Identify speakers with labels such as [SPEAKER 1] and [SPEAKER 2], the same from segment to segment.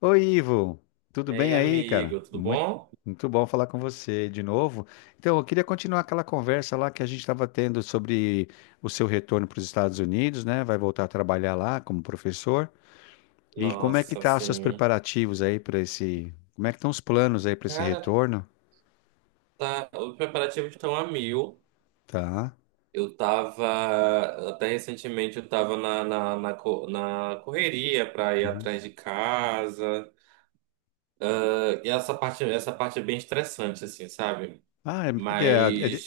[SPEAKER 1] Oi, Ivo, tudo
[SPEAKER 2] E
[SPEAKER 1] bem
[SPEAKER 2] aí,
[SPEAKER 1] aí, cara?
[SPEAKER 2] amigo, tudo
[SPEAKER 1] Muito,
[SPEAKER 2] bom?
[SPEAKER 1] muito bom falar com você de novo. Então, eu queria continuar aquela conversa lá que a gente estava tendo sobre o seu retorno para os Estados Unidos, né? Vai voltar a trabalhar lá como professor. E como é que
[SPEAKER 2] Nossa,
[SPEAKER 1] tá os seus
[SPEAKER 2] assim,
[SPEAKER 1] preparativos aí para esse. Como é que estão os planos aí para esse
[SPEAKER 2] cara,
[SPEAKER 1] retorno?
[SPEAKER 2] tá, os preparativos estão a mil.
[SPEAKER 1] Tá.
[SPEAKER 2] Eu tava, até recentemente, eu tava na correria pra ir
[SPEAKER 1] Uhum.
[SPEAKER 2] atrás de casa. E essa parte é bem estressante, assim, sabe?
[SPEAKER 1] Ah, é, porque é,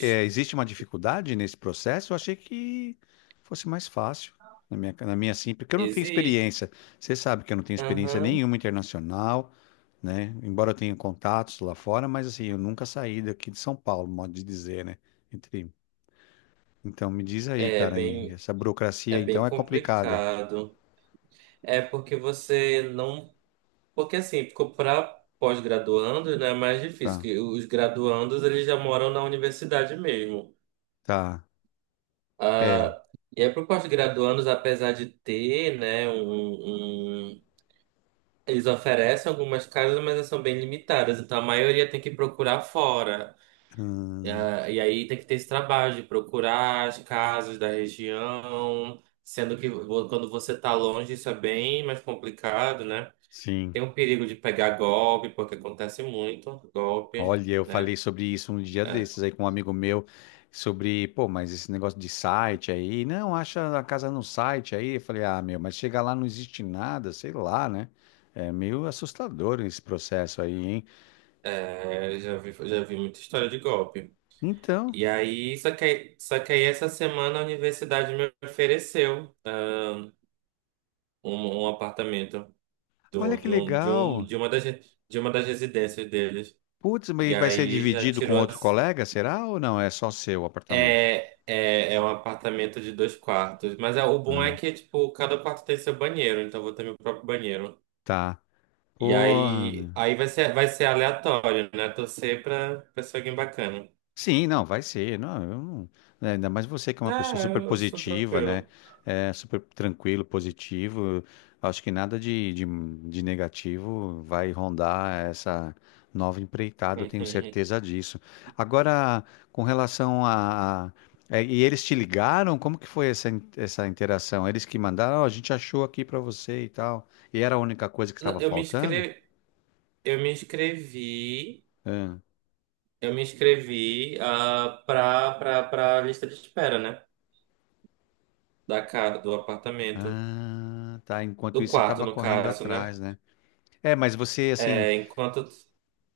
[SPEAKER 1] existe uma dificuldade nesse processo? Eu achei que fosse mais fácil na minha sim, porque eu não tenho
[SPEAKER 2] existe.
[SPEAKER 1] experiência. Você sabe que eu não tenho experiência nenhuma internacional, né? Embora eu tenha contatos lá fora, mas assim, eu nunca saí daqui de São Paulo, modo de dizer, né? Entre- Então me diz aí,
[SPEAKER 2] É
[SPEAKER 1] cara, e
[SPEAKER 2] bem,
[SPEAKER 1] essa
[SPEAKER 2] é
[SPEAKER 1] burocracia então
[SPEAKER 2] bem
[SPEAKER 1] é complicada.
[SPEAKER 2] complicado. É porque você não Porque assim, para pós-graduandos, né, é mais difícil,
[SPEAKER 1] Tá,
[SPEAKER 2] que os graduandos eles já moram na universidade mesmo.
[SPEAKER 1] tá, é.
[SPEAKER 2] Ah, e aí para os pós-graduandos, apesar de ter, né, eles oferecem algumas casas, mas elas são bem limitadas. Então a maioria tem que procurar fora.
[SPEAKER 1] Hum,
[SPEAKER 2] Ah, e aí tem que ter esse trabalho de procurar as casas da região, sendo que quando você está longe isso é bem mais complicado, né?
[SPEAKER 1] sim.
[SPEAKER 2] Tem um perigo de pegar golpe, porque acontece muito golpe,
[SPEAKER 1] Olha, eu falei
[SPEAKER 2] né?
[SPEAKER 1] sobre isso um dia
[SPEAKER 2] É,
[SPEAKER 1] desses aí com um amigo meu, sobre, pô, mas esse negócio de site aí, não, acha a casa no site aí. Eu falei, ah, meu, mas chega lá não existe nada, sei lá, né? É meio assustador esse processo aí, hein?
[SPEAKER 2] já vi muita história de golpe.
[SPEAKER 1] Então,
[SPEAKER 2] E aí, só que aí essa semana a universidade me ofereceu, né, um apartamento do,
[SPEAKER 1] olha que
[SPEAKER 2] de, um, de, um,
[SPEAKER 1] legal.
[SPEAKER 2] de, uma das, de uma das residências deles.
[SPEAKER 1] Putz, mas e
[SPEAKER 2] E
[SPEAKER 1] vai ser
[SPEAKER 2] aí já
[SPEAKER 1] dividido com
[SPEAKER 2] tirou
[SPEAKER 1] outro
[SPEAKER 2] as.
[SPEAKER 1] colega, será ou não? É só seu apartamento?
[SPEAKER 2] É um apartamento de dois quartos. Mas é, o bom é
[SPEAKER 1] Ah,
[SPEAKER 2] que, tipo, cada quarto tem seu banheiro, então eu vou ter meu próprio banheiro.
[SPEAKER 1] tá.
[SPEAKER 2] E
[SPEAKER 1] Porra,
[SPEAKER 2] aí, aí vai ser aleatório, né? Torcer pra ser alguém bacana.
[SPEAKER 1] sim, não, vai ser. Não, eu não, né, ainda mais você que é uma
[SPEAKER 2] Ah,
[SPEAKER 1] pessoa super
[SPEAKER 2] eu sou
[SPEAKER 1] positiva, né?
[SPEAKER 2] tranquilo.
[SPEAKER 1] É, super tranquilo, positivo. Acho que nada de, de negativo vai rondar essa nova empreitada, eu tenho certeza disso. Agora, com relação a. a- é, e eles te ligaram? Como que foi essa interação? Eles que mandaram, "Ó, a gente achou aqui pra você e tal. E era a única coisa que estava
[SPEAKER 2] Eu me
[SPEAKER 1] faltando?
[SPEAKER 2] inscrevi, eu me inscrevi,
[SPEAKER 1] Ah,
[SPEAKER 2] eu me inscrevi ah, pra lista de espera, né? Da casa, do apartamento.
[SPEAKER 1] ah, tá. Enquanto
[SPEAKER 2] Do
[SPEAKER 1] isso, você
[SPEAKER 2] quarto,
[SPEAKER 1] estava
[SPEAKER 2] no
[SPEAKER 1] correndo
[SPEAKER 2] caso, né?
[SPEAKER 1] atrás, né? É, mas você assim,
[SPEAKER 2] É, enquanto.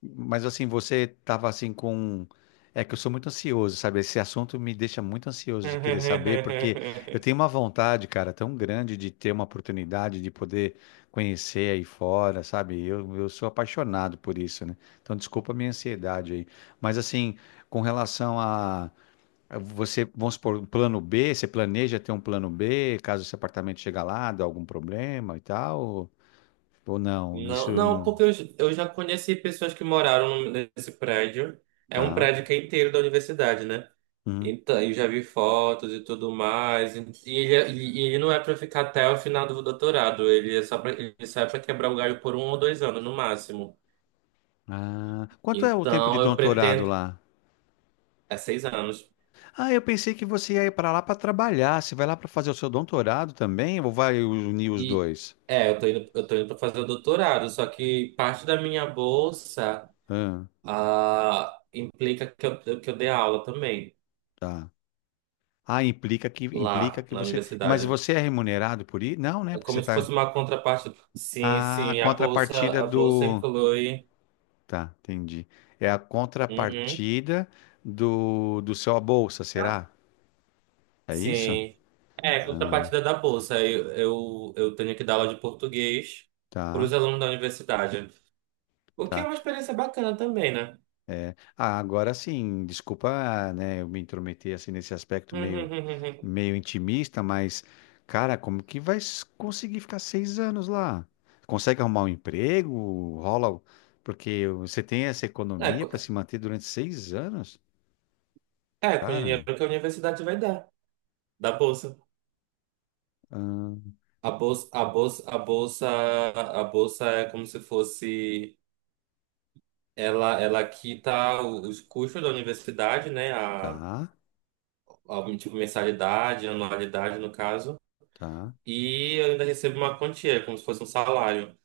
[SPEAKER 1] mas assim, você tava assim com. um, É que eu sou muito ansioso, sabe? Esse assunto me deixa muito ansioso de querer saber, porque eu tenho uma vontade, cara, tão grande de ter uma oportunidade de poder conhecer aí fora, sabe? Eu sou apaixonado por isso, né? Então, desculpa a minha ansiedade aí. Mas assim, com relação a você, vamos supor, um plano B, você planeja ter um plano B, caso esse apartamento chegar lá, dá algum problema e tal? Ou não? Isso
[SPEAKER 2] Não,
[SPEAKER 1] eu
[SPEAKER 2] não,
[SPEAKER 1] não.
[SPEAKER 2] porque eu já conheci pessoas que moraram nesse prédio. É um
[SPEAKER 1] Tá.
[SPEAKER 2] prédio que é inteiro da universidade, né?
[SPEAKER 1] Uhum.
[SPEAKER 2] Então, eu já vi fotos e tudo mais. E ele não é para ficar até o final do doutorado. Ele só é para quebrar o galho por 1 ou 2 anos no máximo.
[SPEAKER 1] Ah, quanto é o tempo de
[SPEAKER 2] Então, eu
[SPEAKER 1] doutorado
[SPEAKER 2] pretendo.
[SPEAKER 1] lá?
[SPEAKER 2] É 6 anos.
[SPEAKER 1] Ah, eu pensei que você ia ir para lá para trabalhar. Você vai lá para fazer o seu doutorado também ou vai unir os
[SPEAKER 2] E
[SPEAKER 1] dois?
[SPEAKER 2] eu tô indo para fazer o doutorado. Só que parte da minha bolsa
[SPEAKER 1] Ah,
[SPEAKER 2] implica que eu dê aula também
[SPEAKER 1] tá. Ah, implica que implica
[SPEAKER 2] lá
[SPEAKER 1] que
[SPEAKER 2] na
[SPEAKER 1] você, mas
[SPEAKER 2] universidade.
[SPEAKER 1] você é remunerado por ir? Não, né?
[SPEAKER 2] É
[SPEAKER 1] Porque você
[SPEAKER 2] como se
[SPEAKER 1] tá
[SPEAKER 2] fosse uma contraparte. Sim,
[SPEAKER 1] ah, a
[SPEAKER 2] sim. A bolsa,
[SPEAKER 1] contrapartida
[SPEAKER 2] a bolsa
[SPEAKER 1] do
[SPEAKER 2] inclui.
[SPEAKER 1] tá, entendi. É a
[SPEAKER 2] Uhum.
[SPEAKER 1] contrapartida do seu a bolsa, será? É isso?
[SPEAKER 2] Sim. É,
[SPEAKER 1] Ah,
[SPEAKER 2] contrapartida da bolsa. Eu tenho que dar aula de português para os
[SPEAKER 1] tá,
[SPEAKER 2] alunos da universidade. O que é
[SPEAKER 1] tá.
[SPEAKER 2] uma experiência bacana também, né?
[SPEAKER 1] Ah, agora sim, desculpa, né, eu me intrometer assim nesse aspecto meio, meio intimista, mas, cara, como que vai conseguir ficar 6 anos lá? Consegue arrumar um emprego? Rola, o- porque você tem essa
[SPEAKER 2] É,
[SPEAKER 1] economia
[SPEAKER 2] co-
[SPEAKER 1] para se manter durante 6 anos?
[SPEAKER 2] é, com o
[SPEAKER 1] Cara,
[SPEAKER 2] dinheiro que a universidade vai dar, da bolsa.
[SPEAKER 1] ah,
[SPEAKER 2] A bolsa, a bolsa, a bolsa, a bolsa é como se fosse, ela quita os custos da universidade, né? A,
[SPEAKER 1] tá,
[SPEAKER 2] a tipo mensalidade, anualidade no caso.
[SPEAKER 1] tá.
[SPEAKER 2] E eu ainda recebo uma quantia, como se fosse um salário.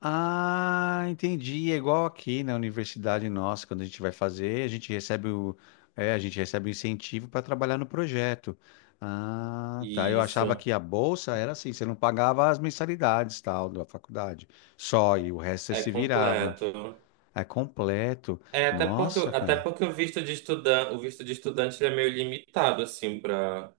[SPEAKER 1] Ah, entendi. É igual aqui na universidade nossa, quando a gente vai fazer, a gente recebe o incentivo para trabalhar no projeto. Ah, tá. Eu achava
[SPEAKER 2] Isso.
[SPEAKER 1] que a bolsa era assim, você não pagava as mensalidades, tal, da faculdade. Só, e o resto você
[SPEAKER 2] É
[SPEAKER 1] se virava.
[SPEAKER 2] completo.
[SPEAKER 1] É completo.
[SPEAKER 2] É, até porque,
[SPEAKER 1] Nossa,
[SPEAKER 2] até
[SPEAKER 1] cara.
[SPEAKER 2] porque o visto de estudante ele é meio limitado, assim, para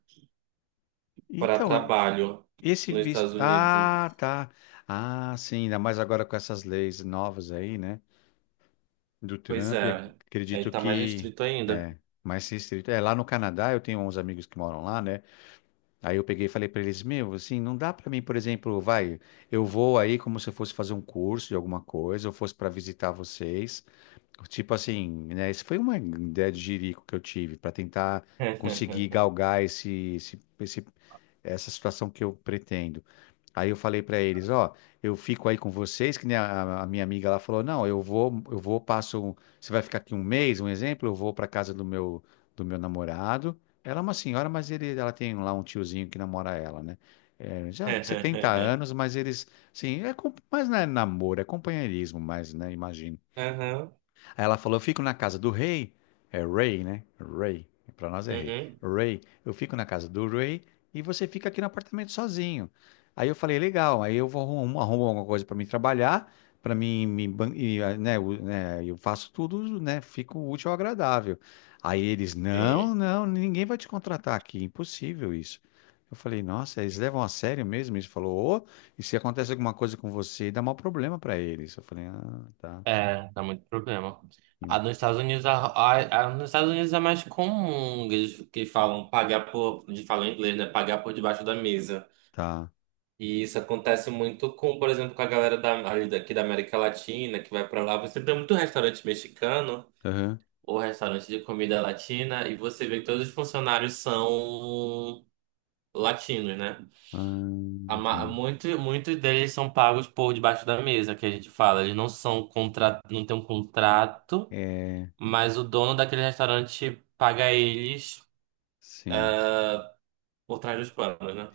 [SPEAKER 2] para
[SPEAKER 1] Então,
[SPEAKER 2] trabalho
[SPEAKER 1] esse
[SPEAKER 2] nos
[SPEAKER 1] visto.
[SPEAKER 2] Estados Unidos.
[SPEAKER 1] Ah, tá. Ah, sim, ainda mais agora com essas leis novas aí, né? Do
[SPEAKER 2] Pois
[SPEAKER 1] Trump, e
[SPEAKER 2] é, aí
[SPEAKER 1] acredito
[SPEAKER 2] tá mais
[SPEAKER 1] que
[SPEAKER 2] restrito ainda.
[SPEAKER 1] é mais restrito. É, lá no Canadá, eu tenho uns amigos que moram lá, né? Aí eu peguei e falei para eles, meu, assim, não dá para mim, por exemplo, vai, eu vou aí como se eu fosse fazer um curso de alguma coisa, eu fosse para visitar vocês. Tipo assim, né? Isso foi uma ideia de jirico que eu tive para tentar conseguir galgar esse, esse, esse essa situação que eu pretendo. Aí eu falei para eles, ó, eu fico aí com vocês, que nem a minha amiga lá falou, não, eu vou, passo, você vai ficar aqui um mês, um exemplo, eu vou para casa do meu namorado. Ela é uma senhora, mas ela tem lá um tiozinho que namora ela, né? É, já 70 anos, mas eles, sim, é, com- mas não é namoro, é companheirismo, mas, né, imagino.
[SPEAKER 2] Aham,
[SPEAKER 1] Aí ela falou: Eu fico na casa do rei. É rei, né? Rei. Pra nós é rei.
[SPEAKER 2] uhum,
[SPEAKER 1] Rei. Eu fico na casa do rei e você fica aqui no apartamento sozinho. Aí eu falei: Legal. Aí eu arrumo alguma coisa pra mim trabalhar, pra mim me, ban- e, ah, né, o- né, eu faço tudo, né? Fico útil ao agradável. Aí eles: Não,
[SPEAKER 2] sim.
[SPEAKER 1] não, ninguém vai te contratar aqui. Impossível isso. Eu falei, nossa, eles levam a sério mesmo isso? Falou, ô, e se acontece alguma coisa com você, dá maior problema pra eles. Eu falei, ah, tá,
[SPEAKER 2] É, dá muito problema. A
[SPEAKER 1] hum,
[SPEAKER 2] nos Estados Unidos, a- nos Estados Unidos é mais comum que eles que falam pagar por, de falar em inglês, né? Pagar por debaixo da mesa.
[SPEAKER 1] tá.
[SPEAKER 2] E isso acontece muito com, por exemplo, com a galera ali daqui da América Latina, que vai pra lá. Você tem muito restaurante mexicano
[SPEAKER 1] Aham.
[SPEAKER 2] ou restaurante de comida latina, e você vê que todos os funcionários são latinos, né?
[SPEAKER 1] Ah,
[SPEAKER 2] A ma-
[SPEAKER 1] entendo.
[SPEAKER 2] Muito, muitos deles são pagos por debaixo da mesa, que a gente fala. Eles não são contra, não tem um contrato,
[SPEAKER 1] É,
[SPEAKER 2] mas o dono daquele restaurante paga eles
[SPEAKER 1] sim.
[SPEAKER 2] por trás dos panos, né?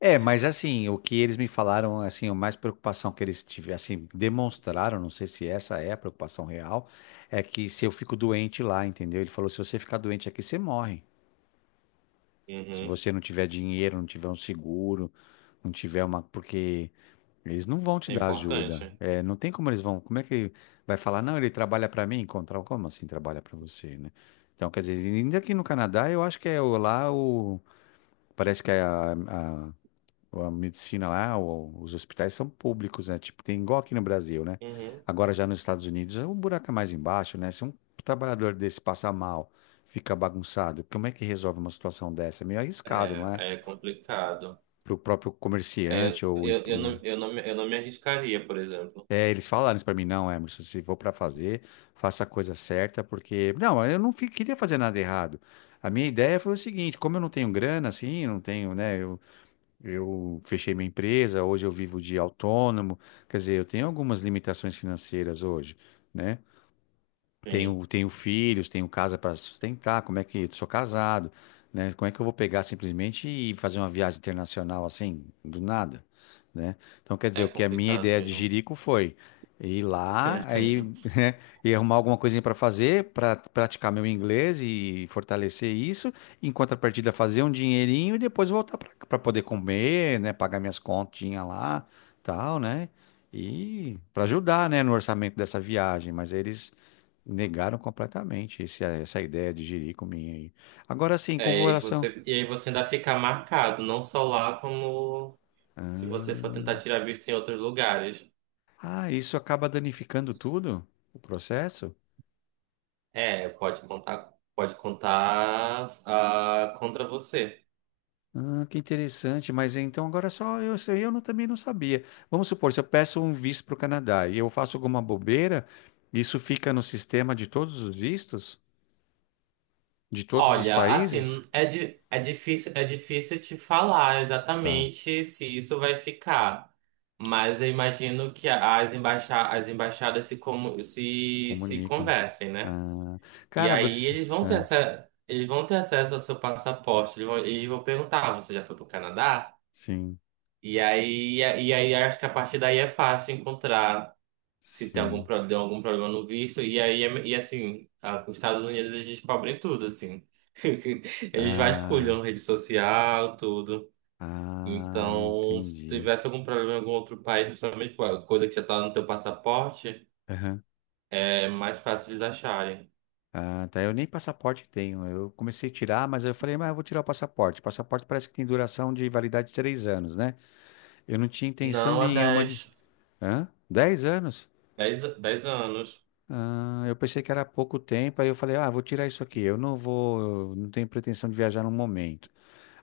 [SPEAKER 1] É, mas assim, o que eles me falaram, assim, a mais preocupação que eles tiveram, assim, demonstraram, não sei se essa é a preocupação real, é que se eu fico doente lá, entendeu? Ele falou, se você ficar doente aqui, você morre. Se
[SPEAKER 2] Uhum.
[SPEAKER 1] você não tiver dinheiro, não tiver um seguro, não tiver uma, porque eles não vão te
[SPEAKER 2] É
[SPEAKER 1] dar ajuda.
[SPEAKER 2] importante.
[SPEAKER 1] É, não tem como eles vão, como é que vai falar, não, ele trabalha pra mim, encontrar, como assim trabalha pra você, né? Então, quer dizer, ainda aqui no Canadá, eu acho que é o- lá o parece que a, medicina lá, o- os hospitais são públicos, né? Tipo, tem igual aqui no Brasil, né?
[SPEAKER 2] Uhum.
[SPEAKER 1] Agora já nos Estados Unidos, o buraco é mais embaixo, né? Se um trabalhador desse passar mal, fica bagunçado, como é que resolve uma situação dessa? É meio arriscado, não
[SPEAKER 2] É,
[SPEAKER 1] é?
[SPEAKER 2] é complicado.
[SPEAKER 1] Para o próprio
[SPEAKER 2] É,
[SPEAKER 1] comerciante
[SPEAKER 2] eu,
[SPEAKER 1] ou,
[SPEAKER 2] eu, eu não,
[SPEAKER 1] né?
[SPEAKER 2] eu não, me- eu não me arriscaria, por exemplo.
[SPEAKER 1] É, eles falaram isso para mim, não, Emerson, se for para fazer, faça a coisa certa, porque não, eu não queria fazer nada errado. A minha ideia foi o seguinte, como eu não tenho grana, assim, não tenho, né? Eu fechei minha empresa, hoje eu vivo de autônomo, quer dizer, eu tenho algumas limitações financeiras hoje, né?
[SPEAKER 2] Sim,
[SPEAKER 1] Tenho filhos, tenho casa para sustentar, como é que sou casado, né? Como é que eu vou pegar simplesmente e fazer uma viagem internacional assim, do nada, né? Então, quer dizer,
[SPEAKER 2] é
[SPEAKER 1] o que a minha
[SPEAKER 2] complicado
[SPEAKER 1] ideia de
[SPEAKER 2] mesmo.
[SPEAKER 1] Jerico foi ir lá, aí, né, e arrumar alguma coisinha para fazer, para praticar meu inglês e fortalecer isso, em contrapartida fazer um dinheirinho e depois voltar para poder comer, né, pagar minhas continhas lá, tal, né? E para ajudar, né, no orçamento dessa viagem, mas eles negaram completamente essa ideia de jirico minha aí. Agora sim, com
[SPEAKER 2] É, e aí você ainda fica marcado, não só lá, como se
[SPEAKER 1] ah,
[SPEAKER 2] você for tentar tirar visto em outros lugares.
[SPEAKER 1] ah, isso acaba danificando tudo? O processo?
[SPEAKER 2] É, pode contar contra você.
[SPEAKER 1] Ah, que interessante, mas então agora só eu, se eu não- também não sabia. Vamos supor, se eu peço um visto para o Canadá e eu faço alguma bobeira, isso fica no sistema de todos os vistos? De todos os
[SPEAKER 2] Olha, assim,
[SPEAKER 1] países?
[SPEAKER 2] é difícil te falar
[SPEAKER 1] Tá,
[SPEAKER 2] exatamente se isso vai ficar, mas eu imagino que as embaixadas se, como se
[SPEAKER 1] comunico.
[SPEAKER 2] conversem, né?
[SPEAKER 1] Ah,
[SPEAKER 2] E
[SPEAKER 1] cara,
[SPEAKER 2] aí
[SPEAKER 1] você.
[SPEAKER 2] eles vão ter
[SPEAKER 1] Ah,
[SPEAKER 2] essa, eles vão ter acesso ao seu passaporte, eles vão perguntar, "Ah, você já foi para o Canadá?
[SPEAKER 1] sim,
[SPEAKER 2] E aí, acho que a partir daí é fácil encontrar se tem algum
[SPEAKER 1] sim.
[SPEAKER 2] problema, deu algum problema no visto. E aí, e assim, os Estados Unidos eles descobrem tudo, assim. Eles
[SPEAKER 1] Ah,
[SPEAKER 2] vasculham rede social, tudo.
[SPEAKER 1] ah,
[SPEAKER 2] Então, se tu
[SPEAKER 1] entendi.
[SPEAKER 2] tivesse algum problema em algum outro país, principalmente com a coisa que já tá no teu passaporte,
[SPEAKER 1] Aham.
[SPEAKER 2] é mais fácil eles acharem.
[SPEAKER 1] Ah, tá. Eu nem passaporte tenho. Eu comecei a tirar, mas eu falei, mas eu vou tirar o passaporte. Passaporte parece que tem duração de validade de 3 anos, né? Eu não tinha intenção
[SPEAKER 2] Não, há
[SPEAKER 1] nenhuma de.
[SPEAKER 2] dez
[SPEAKER 1] Hã? 10 anos?
[SPEAKER 2] dez dez anos.
[SPEAKER 1] Ah, eu pensei que era pouco tempo, aí eu falei, ah, vou tirar isso aqui. Eu não vou, não tenho pretensão de viajar no momento.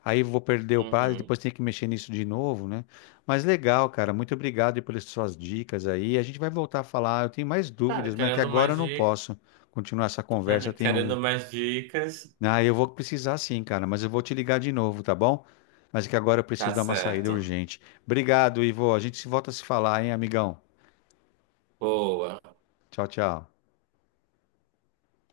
[SPEAKER 1] Aí vou perder o prazo,
[SPEAKER 2] Uhum.
[SPEAKER 1] depois tenho que mexer nisso de novo, né? Mas legal, cara. Muito obrigado aí pelas suas dicas aí. A gente vai voltar a falar. Eu tenho mais
[SPEAKER 2] Cara,
[SPEAKER 1] dúvidas, mas é que
[SPEAKER 2] querendo
[SPEAKER 1] agora eu
[SPEAKER 2] mais
[SPEAKER 1] não
[SPEAKER 2] dicas,
[SPEAKER 1] posso continuar essa conversa. Tem um
[SPEAKER 2] querendo mais dicas,
[SPEAKER 1] ah, eu vou precisar sim, cara, mas eu vou te ligar de novo, tá bom? Mas é que agora eu
[SPEAKER 2] tá
[SPEAKER 1] preciso dar uma saída
[SPEAKER 2] certo.
[SPEAKER 1] urgente. Obrigado, Ivo. A gente se volta a se falar, hein, amigão?
[SPEAKER 2] Boa.
[SPEAKER 1] Tchau, tchau.